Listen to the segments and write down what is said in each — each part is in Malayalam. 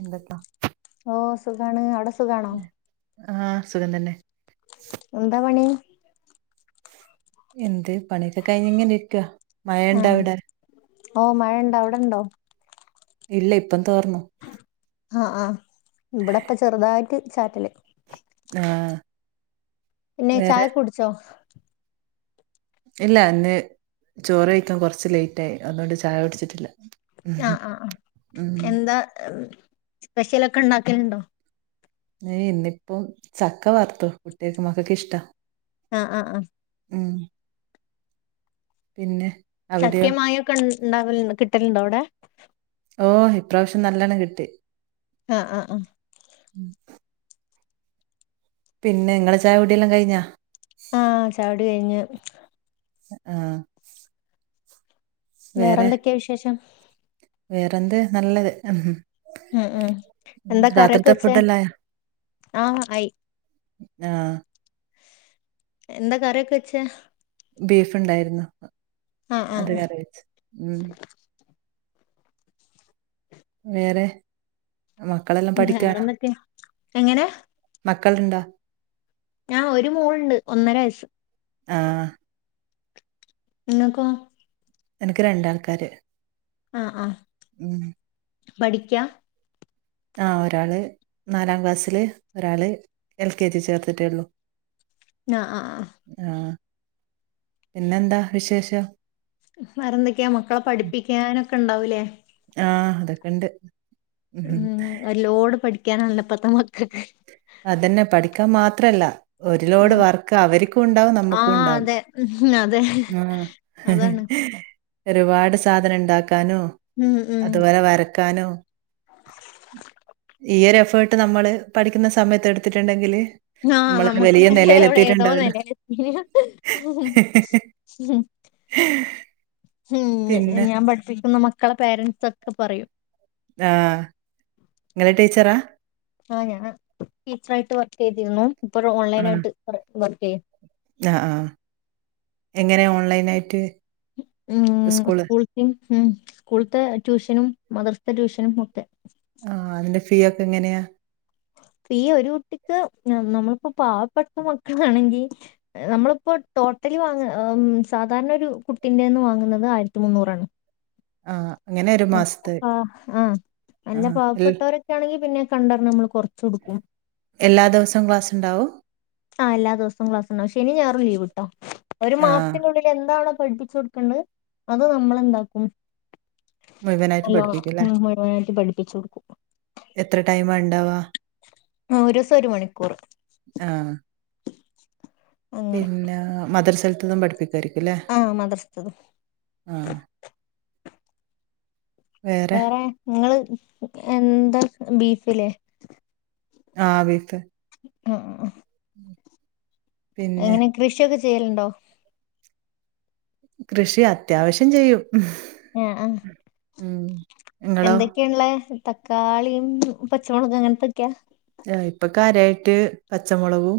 എന്തൊക്കാ ഓഹ് സുഖാണ് അവിടെ സുഖാണോ ആഹ് സുഖം തന്നെ എന്താ പണി എന്ത് പണിയൊക്കെ കഴിഞ്ഞു ഇങ്ങനെ ഇരിക്ക മഴണ്ടാവിട ഓഹ് മഴ ണ്ടോ അവിടെണ്ടോ ഇല്ല ഇപ്പം തോർന്നു ആഹ് ആഹ് ഇവിടെപ്പ ചെറുതായിട്ട് ചാറ്റല് ആഹ് പിന്നെ വേറെ ചായക്കൊ കുടിച്ചോ ഇല്ല ഇന്ന് ചോറ് കഴിക്കാൻ കൊറച്ച് ലേറ്റായി അതുകൊണ്ട് ചായ കുടിച്ചിട്ടില്ല ഉം ആഹ് ആഹ് ഉം. എന്താ സ്പെഷ്യലൊക്കെ ഉണ്ടാക്കല്ണ്ടോ ഇന്നിപ്പോ ചക്ക വർത്ത് കുട്ടികക്കെ മക്കൾക്ക്‌ ഇഷ്ടാ ആഹ് ആഹ ആഹ് ഉം പിന്നെ അവിടെയോ ചക്കയും മാങ്ങയും ഒക്കെ ഉണ്ടാവ കിട്ടലുണ്ടോ അവിടെ ഓഹ് ഇപ്രാവശ്യം നല്ലണം കിട്ടി ആഹ് ആഹ് ആഹ് ഉം. പിന്നെ നിങ്ങളെ ചായ കുടിയെല്ലാം കഴിഞ്ഞാ ആഹ് ചായുടി കഴിഞ്ഞ് ആഹ് വേറെ വേറെന്തൊക്കെ വിശേഷം വേറെന്ത് നല്ലത് ഉം ഉം എന്താ കറിയൊക്കെ രാത്രിത്തെ വച്ചേ ഫുഡെല്ലായോ ആഹ് ആയി ആഹ് എന്താ കറിയൊക്കെ വെച്ചേ ബീഫ് ഉണ്ടായിരുന്നു ആഹ് ആഹ് അത് ആഹ് കറി വച്ച് വേറെ മക്കളെല്ലാം പഠിക്കാണോ വേറെന്തൊക്കെ എങ്ങനെ മക്കൾ ഇണ്ടാ ആഹ് ഒരു മോളുണ്ട് ഒന്നര വയസ്സ് ആഹ് ഇങ്ങക്കോ എനക്ക് രണ്ടാൾക്കാര് ആഹ് ആഹ് ഉം പഠിക്കാ ആഹ് ഒരാള് നാലാം ക്ലാസ്സില് ഒരാള് എൽ കെ ജി ചേർത്തിട്ടേള്ളൂ ആഹ് ആഹ് ആഹ് പിന്നെന്താ വിശേഷം വേറെന്തൊക്കെയാ മക്കളെ പഠിപ്പിക്കാനൊക്കെ ഇണ്ടാവൂലേ ആഹ് അതൊക്കെ ഇണ്ട് ഉം ഒരു ലോഡ് പഠിക്കാനല്ലോ ഇപ്പത്തെ മക്കക്ക് അതന്നെ പഠിക്കാൻ മാത്രല്ല ഒരു ലോഡ് ഉം വർക്ക് അവരുക്കും ഇണ്ടാവും ആ നമ്മുക്കും ഉണ്ടാവും അതെ ഉം അതെ ആഹ് അതാണ് [unintelligible] ഒരുപാട് സാധനം ഇണ്ടാക്കാനും ഉം ഉം അതുപോലെ വരക്കാനും ഈ ഒരു എഫേർട്ട് നമ്മള് പഠിക്കുന്ന സമയത്ത് എടുത്തിട്ടുണ്ടെങ്കില് ആഹ് നമ്മളൊരു നമ്മക്ക് വലിയ എവിടെ നിലയിലെത്തിയിട്ടുണ്ട് ഏതോ അതിന്. നെലേല് എത്തിന് ഉം [unintelligible] ഉം പിന്നെ ഞാൻ പഠിപ്പിക്കുന്ന മക്കളെ പേരന്റ്സൊക്കെ പറയും ആഹ് ഇങ്ങള് ടീച്ചറാ ആഹ് ഞാന് ടീച്ചറായിട്ട് വർക്ക് ചെയ്തിരുന്നു ഇപ്പ ദാ ആഹ്. ഓൺലൈനായിട്ട് വർക്ക് ചെയ്യാ ആഹ് ആഹ് എങ്ങനെ ഓൺലൈനായിട്ട് ഉം സ്കൂള് സ്കൂൾതേം ഉം സ്കൂൾത്തെ ട്യൂഷനും മദ്രസത്തെ ട്യൂഷനും ഒക്കെ ആഹ് അതിന്റെ ഫീ ഒക്കെ എങ്ങനെയാ ഫീ ഒരു കുട്ടിക്ക് നമ്മളിപ്പോ പാവപ്പെട്ട മക്കളാണെങ്കി നമ്മളിപ്പോ ടോട്ടലി വാങ്ങ ഉം സാധാരണ ഒരു കുട്ടിന്റെന്ന് വാങ്ങുന്നത് ആയിരത്തി മുന്നൂറാണ് ആഹ് അങ്ങനെ ഒരു അപ്പ മാസത്തെ ആഹ് നല്ല ആഹ് എൽ പാവപ്പെട്ടോര് ആണെങ്കി പിന്നേ കണ്ടറിഞ്ഞ് നമ്മൾ കൊറച്ച് കൊടുക്കും എല്ലാ ദിവസവും ക്ലാസ്ണ്ടാവും ആഹ് എല്ലാ ദിവസോം ക്ലാസ്ണ്ടാവും ശനീം ഞായറും ലീവ് ട്ടോ ഒരു ആഹ് മാസത്തിന്റെ ഉള്ളിൽ എന്താണോ പഠിപ്പിച്ച് കൊടുക്കേണ്ടത് അത് നമ്മളെന്താക്കും മുഴുവനായിട്ട് നല്ലോണം പഠിപ്പിക്കുംല്ലേ? ഉം മുഴുവനായിട്ട് പഠിപ്പിച്ചു കൊടുക്കും എത്ര ടൈമാ ഇണ്ടാവ ഉം ഒരൂസം ഒരു മണിക്കൂറ് ആഹ് പിന്നെ മദ്രസ്സേല്ത്തതും പഠിപ്പിക്കായിരിക്കുംല്ലേ ആ മദ്രസത്തത് ആഹ് വേറെ ഇങ്ങള് എന്താ ബീഫിലേ ആഹ് ബീഫ് ആഹ് പിന്നെ എങ്ങനെ കൃഷിയൊക്കെ ചെയ്യല്ണ്ടോ കൃഷി അത്യാവശ്യം ചെയ്യും ആഹ് ആഹ് ഉം. ഇങ്ങളോ? എന്തക്കെള്ളെ തക്കാളിയും പച്ചമൊളകും അങ്ങൻത്തൊക്കെയാ ആന് ഇപ്പൊ കാര്യായിട്ട് പച്ചമുളകും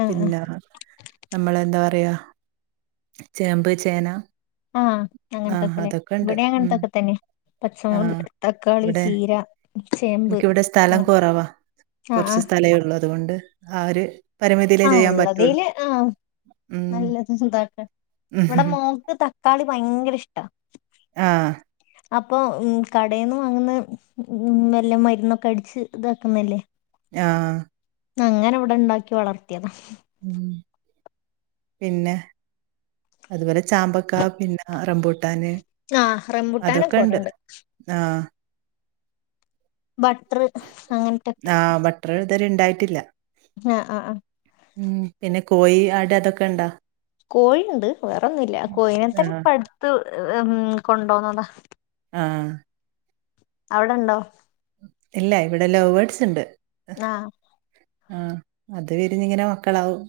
ആ പിന്നാ നമ്മളെന്താ പറയാ, ചേമ്പ് ചേന ആഹ് ആഹ് അങ്ങൻത്തൊക്കെല്ലെ അതൊക്കെണ്ട് ഇവടി ഉം അങ്ങൻത്തൊക്കെ തന്നെ ആഹ് പച്ചമുളക്, തക്കാളി, ചീര ചേമ്പ് ഇൻക്കിവിടെ സ്ഥലം ഉം. കുറവാ, ആ ആ കുറച്ച് സ്ഥലേ ഒള്ളൂ. അതുകൊണ്ട് ആ ഒര് ആഹ് ഇള്ളതില് ആഹ് ഉം നല്ലത് ഇതാക്കാ. ഇവടെ മോക്ക് ത ക്കാളി ഭയങ്കര ഇഷ്ടാ. ആഹ് അപ്പൊ ഉം കടെന്നു വാങ്ങുന്നത് വല്ല മരുന്നൊക്കെ അടിച്ച് ഇതാക്കുന്നല്ലേ? ആഹ് ന്നങ്ങനെവിടണ്ടാക്കി വളർത്തിയതാ. ഉം പിന്നെ, അതുപോലെ ചാമ്പക്ക പിന്നെ റമ്പൂ ട്ടാന് ആ റംബുട്ടാനൊക്കെ അതൊക്കെ ണ്ട്. ഇവിടെണ്ട് ആഹ്. ബട്ടറ് അങ്ങൻത്തൊ ആഹ് ബട്ടറ് ഇതുവരെ ഉണ്ടായിട്ടില്ല. ആഹ് ആഹ് ആഹ് ഉം പിന്നെ കോഴി, ആട് അതൊക്കെ ണ്ടോ? കോഴിണ്ട് വേറൊന്നുല്ല. കോഴിനെ തന്നെ ആഹ് ഇപ്പട്ത്ത് ഉം കൊണ്ടോന്നതാ. ആഹ്. അവിടെണ്ടോ? ഇല്ല ഇവിടെ ലൗവേഡ്സ് ണ്ട്. ആഹ്. ആഹ് അത് വിരിഞ്ഞിങ്ങനെ മക്കളാവും.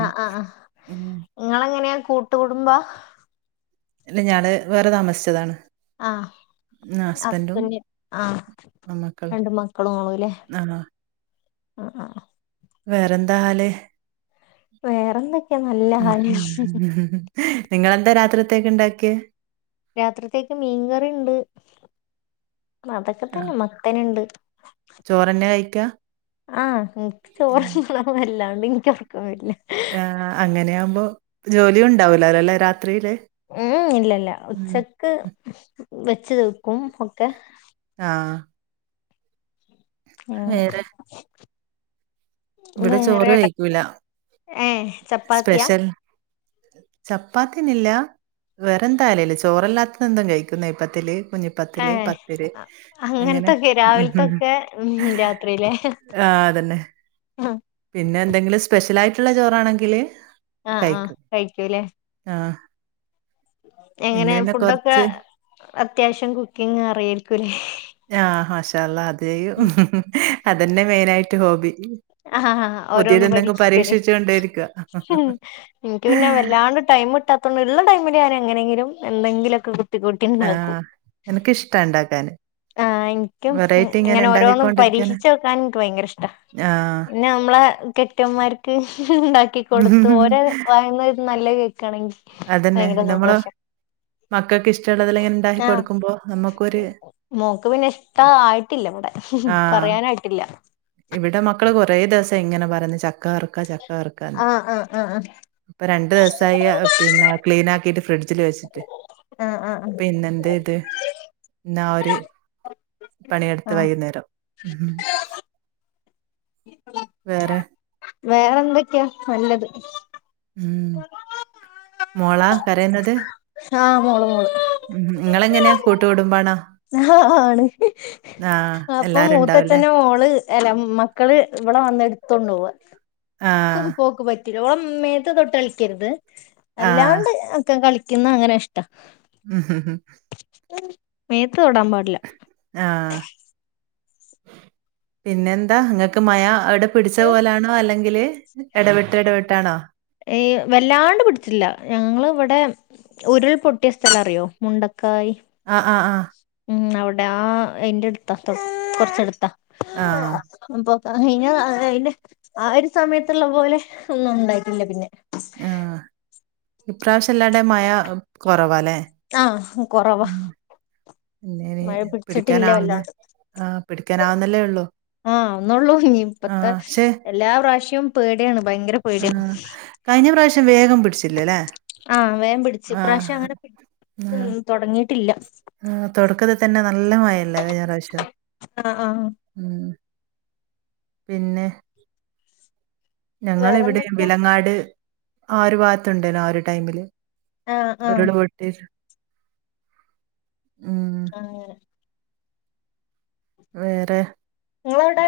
ആഹ് ആഹ് ആഹ്. ഉം. ഇങ്ങളെങ്ങനെയാ കൂട്ടുകുടുംമ്പാ? ഇല്ല ഞങ്ള് വേറെ താമസിച്ചതാണ്. ആഹ് ആ ഹസ്ബൻഡും ഹസ്ബെൻഡ് ആഹ് ആ മക്കളും. രണ്ട് മക്കളും ഇങ്ളുല്ലേ ആഹാ. ആഹ് ആഹ്. വേറെന്താ ഹാല് വേറെന്തൊക്കെയാ നല്ല ഉം കാര്യം നിങ്ങെളെന്താ രാത്രിത്തേക്ക് ണ്ടാക്ക്യേ? രാത്രിത്തേക്ക് മീൻകറിണ്ട് അതൊക്കെ ആ തന്നെ. മത്തന്ണ്ട്. ചോറന്നെ കഴിക്ക? ആഹ് ഇൻക്ക് ചോറ്ന്നണം അല്ലാണ്ട് ഇൻക്ക് ഒർക്കം വര്ല്ല. ആഹ് അങ്ങനെയാവുമ്പോ ജോലിയു ണ്ടാവൂലേലല്ലേ രാത്രിയില്. ഉം ഇല്ലല്ല ഉം. ഉച്ചക്ക് വെച്ച് ത്ക്കും ഒക്കെ. ആഹ്. എങ്ങനെ. വേറെ ഇവിടെ ചോറ് വെയ്ക്കൂല. ഏഹ് ചപ്പാത്തിയാ സ്പെഷ്യൽ ചപ്പാത്തി ന്നില്ല. വെറെ എന്തായാലേല്ല് ചോറല്ലാത്ത എന്തും കയ്ക്കും നെയ്പ്പത്തില്, കുഞ്ഞി ഏഹ് അങ്ങൻത്തൊക്കെ ഉം, ഉം. രാവിൽത്തൊക്കെ ഉം രാത്രിലെ. ആ അതന്നെ. അഹ. പിന്നെ എന്തെങ്കിലും സ്പെഷ്യൽ ആയിട്ടുള്ള ചോറാണെങ്കില്, ആഹ് ആഹ് കഴിക്കും. കഴിക്കു ലേ. ആഹ്. എങ്ങനെ ഇന്ന് പിന്നെ ഫുഡൊക്കെ കൊറച്ച് അത്യാവശ്യം കുക്കിങ് അറിയേയ്രിക്കുലേ. ആഹ് മാഷാള്ളാഹ് അത് ചെയ്യും. അതന്നെ മെയിനായിട്ട് ഹോബി. ആഹ് അഹ് ഓരോന്ന് പുതിയതെന്തെങ്കിലും പരീക്ഷിക്കല്. പരീക്ഷിച്ചോണ്ടേയിരിക്ക. ഇനിക്ക് പിന്നെ വല്ലാണ്ട് ടൈം കിടാത്തൊണ്ട് ഉള്ള ടൈമിൽ ഞാൻ എങ്ങനെയെങ്കിലും എന്തെങ്കിലൊക്കെ കൂട്ടിണ്ടാക്കും. ആഹ്. എനക്കിഷ്ടാ ഇണ്ടാക്കാന്. ആഹ് ഇനിക്കും വെറൈറ്റി ഇങ്ങനെ ഓരോന്നും ഇണ്ടാക്കിക്കൊണ്ടിരിക്കാന്. പരീക്ഷിച്ച് നോക്കാൻ എനിക്ക് ഭയങ്കര ഇഷ്ട ആഹ്. പിന്നെ നമ്മളെ കെട്ടിയോന്മാർക്ക് ഉണ്ടാക്കി കൊടുത്ത് ഓരോ വായിന്ന് നല്ല ക്കണെങ്കിൽ അതന്നെ. ഭയങ്കര നമ്മള് സന്തോഷ. മക്കൾക്ക് ഇഷ്ടമുള്ളത ഇങ്ങനെ ഉണ്ടാക്കി ആഹ് കൊടുക്കുമ്പോൾ ന മെക്കൊര് മോക്ക് പിന്നെ ഇഷ്ട ആയിട്ടില്ല ഇവിടെ ആഹ്. പറയാനായിട്ടില്ല. ഇവിടെ മക്കള് കൊറേ ദിവസം ഇങ്ങനെ പറന്ന് ചക്ക വറക്കാ ചക്ക വറുക്കന്ന്. ആഹ് ആഹ് ആഹ് അപ്പോ രണ്ടു ദിവയസ്സായി ആ പിന്നെ ക്ലീൻ ആക്കിട്ട് ഫ്രിഡ്ജിൽ വെച്ചിട്ട്. ആഹ് ആഹ് ആഹ്. പിന്ന എന്ത ഇത് എന്ന ഒരു പണിയെടുത്ത് ആഹ് വൈകുന്നേരം. വേറെ. വേറെന്തൊക്കെയാ നല്ലത്. ഉം മോളാ കരയുന്നത്? ആഹ് മോള് മോള്. ഉം നിങ്ങളെങ്ങനെയാ കൂട്ടുകുടുംമ്പാണോ. ആഹ ആണ്. അപ്പൊ എല്ലാരും ഉണ്ടാവുംല്ലേ മൂത്തച്ഛന മോള് അല്ല മക്കള് ഇവളെവന്ന് എടുത്തൊണ്ട് പോവാ. സുഖ ആഹ് പോക്ക് പ ഒത്തിരോളം ആ മ്മേത്ത് തൊട്ട് കളിക്കരുത് ആഹ് അല്ലാണ്ട് അക്കെ കളിക്കുന്ന അങ്ങനെ ഇഷ്ടാ. ഉം ഉം ഉം. മേത്ത് തൊടാൻ പാടില്ല ആഹ് പിന്നെ ന്താ നങ്ങൾക്ക് മഴ അവിടെ പിടിച്ച പോലാണോ അല്ലെങ്കിൽ ഇടപെട്ട് ഇടപെട്ടാണോ ഏയ് വല്ലാണ്ട് പിടിച്ചില്ല ഞങ്ങള ഇവിടെ ഉരുൾ പൊട്ടിയ സ്ഥലം അറിയോ മുണ്ടക്കായി ആ ആ ആ ഉം അവിടെ ആ അതിന്റെ അടുത്താ കുറച്ച എടുത്താ ആഹ് അപ്പൊ കഞ്ഞ അതിന്റെ ആ ഒരു സമയത്തുള്ള പോലെ ഒന്നും ണ്ടായിട്ടില്ല പിന്നെ ആഹ് ഇപ്രാവശ്യംല്ലാടെ മഴ കുറവാല്ലേ ആഹ് കൊറവാ എന്നേ മഴ പിടിച്ചിട്ടില്ല പിടിക്കാനാവുന്ന വല്ലാണ്ട് ആഹ് പിടിക്കാനാവുന്നല്ലേ ഉള്ളു ആഹ് ഒന്നള്ളൂ ഇ ഇപ്പത്തെ എല്ലാ പ്രാവശ്യവും പേടിയാണ് ഭയങ്കര ആ പേടിയാണ് കഴിഞ്ഞ പ്രാവശ്യം വേഗം പിടിച്ചില്ലല്ലേ ആഹ് വേ പിടിച്ചു ആ ഇപ്രാവശ്യം അങ്ങനെ ആ പിന്നും തുടങ്ങിട്ടില്ല ആ തുടക്കത്തിൽ തന്നെ നല്ല മഴല്ലേ കഴിഞ്ഞ പ്രാവശ്യം ആഹ് ആഹ് ഉം പിന്നെ ഞങ്ങൾ ഇവിടെ വേറെന്തൊക്കെയാ വിലങ്ങാട് ആ അരു ഭാഗത്തുണ്ടനോ ആ ഒരു ടൈമില് ആഹ് ആഹ് ഒരുൾപൊട്ടിസം ഉം ആഹ് വേറെ ങ്ങളവിടെ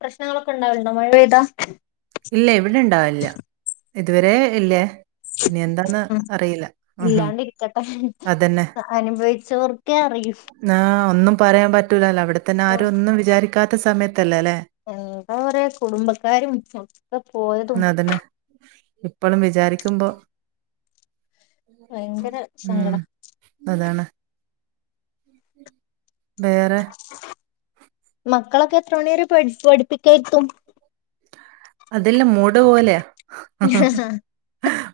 പ്രശ്നങ്ങളൊക്കെ ണ്ടാവലുണ്ടോ മഴ പെയ്താ ഇല്ല ഇവിടെ ഇണ്ടാവില്ല ഇതുവരെ ഇല്ലേ ഇനി എന്താ- ഉം ഇല്ലാണ്ട് ഇരിക്കട്ടെ അതന്നെ അനുഭവിച്ചോർക്കെ അറിയൂ. ആഹ് ഒന്നും പറയാൻ പറ്റൂലല്ലോ അവിടെത്തന്നെ ആരും ഒന്നും വിചാരിക്കാത്ത സമയത്തല്ലേ അല്ലെ- എന്താ കുറേ കുടുംബക്കാരും പോയതും ന്നതന്നെ ഇപ്പളും വിചാരിക്കുമ്പോ ഭയങ്കര ഉം സങ്കടം അതാണ്. വേറെ- മക്കളൊക്കെ എത്ര മണി വരെ പഠി പഠിപ്പിക്കാരിത്തും. അതെല്ലാം മൂട് പോലെയ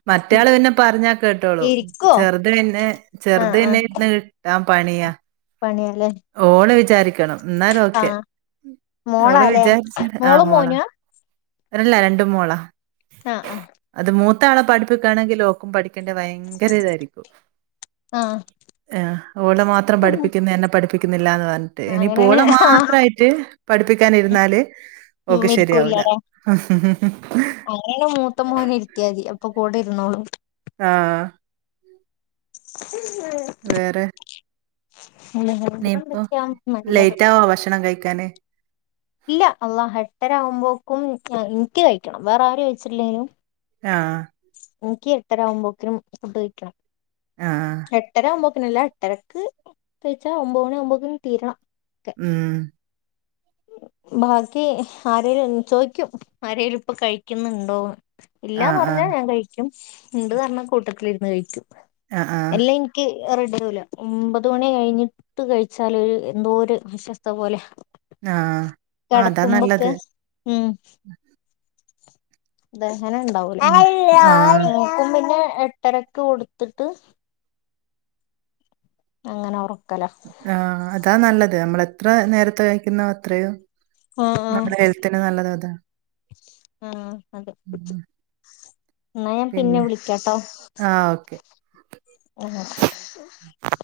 മറ്റേയാള് പിന്നെ പറഞ്ഞാൽ കേട്ടോളൂം. ഇരിക്കോ ചെറുത് പിന്നെ ചെറുത് ആഹ് പിന്നെ ഇന്ന് കിട്ട പണിയാ പണിയല്ലേ- ഓള് വിചാരിക്കണം എന്നാല ഓക്കെ ഓള് മോളാല്ലേ വിചാരിച്ച ആഹ് മോളും മോളാ മോനാ ഇല്ല രണ്ട് മോളാ. ആഹ് ആഹ്. അത് മൂത്താളെ പഠിപ്പിക്കുകയാണെങ്കിൽ ഓക്കും പഠിക്കേണ്ട ഭയങ്കര ഇതായിരിക്കും. ആഹ് ആഹ് ഓടെ മാത്രം പഠിപ്പിക്കുന്നു എന്നെ പഠിപ്പിക്കുന്നില്ലന്ന് പറ- ആഹ് അങ്ങനെയാണ് ഇനിപോള ആഹ് മാത്രയി റ്റ് പഠിപ്പിക്കൻരുന്നാല് ഓക് ഉം ശരിയാവൂല. അങ്ങനെ മൂത്ത മോനെ ഇരുത്തിയാ മതി അപ്പൊ കൂടെ ഇരുന്നോളൂം. ആഹ്. ഉം വേറെ? നീപ്പം എന്തൊക്കെയാ നല്ലത് ലേറ്റ് ആവോ ഭക്ഷണം കഴിക്കാന്? ഇല്ല അല്ലഹെട്ടരകുമ്പോക്കും എനിക്ക് കഴിക്കണം വേറെ ആരും കഴിച്ചിട്ടില്ലേലും ആഹ്. എനിക്ക് എട്ടരാആകുമ്പോക്കിനും ഫുഡ് കയി ആഹ് - എട്ടര ആവുമ്പോത്തിന് അല്ല എട്ടരക്ക് തിച്ചാ ഒമ്പോ ണിയാവുമ്പൊക തീരണം. ഒക്കെ ഉം.. ബാക്കി ആരിലും ചോയിക്കും ആരേലും ഇപ്പൊ കഴിക്കുന്നുണ്ടോ? ആഹ് ഇല്ലാന്നറഞ്ഞാ ആഹ് ഞാൻ കഴിക്കും ഉണ്ട് പറഞ്ഞാൽ കൂട്ടത്തിലിരുന്ന് കഴിക്കും ആഹ് ആഹ് എല്ലങ്കി ക്ക് റെടുല ഒമ്പത് മണി കഴിഞ്ഞിട്ട് കഴിച്ചാൽ ഒരു എന്തോ ഒരു അസ്വസ്ഥത പോലെയ- ആഹ്. ആഹ് അതാ കെടക്കുമ്പൊക്കെ നല്ലത്. ഉം. ദഹനം ഉണ്ടാവൂല പിന്നെ ആഹ് മോക്കുംപിന്നെ എട്ടരക്ക കൊടുത്തിട്ട് അങ്ങനെ ഒറക്കല്ല. ആഹ് അതാ നല്ലത് നമ്മൾ എത്ര നേരത്തെ കഴിക്കുന്ന അത്രയും ആഹ് ആഹ് നമ്മടെ ഹെൽത്തിന് നല്ലത് അതാ. ആഹ് അതെ എന്നാ ഞാൻ പിന്നെ വിളിക്കാട്ടോ ആഹ് ഓക്കെ. ആഹ് [inaudible]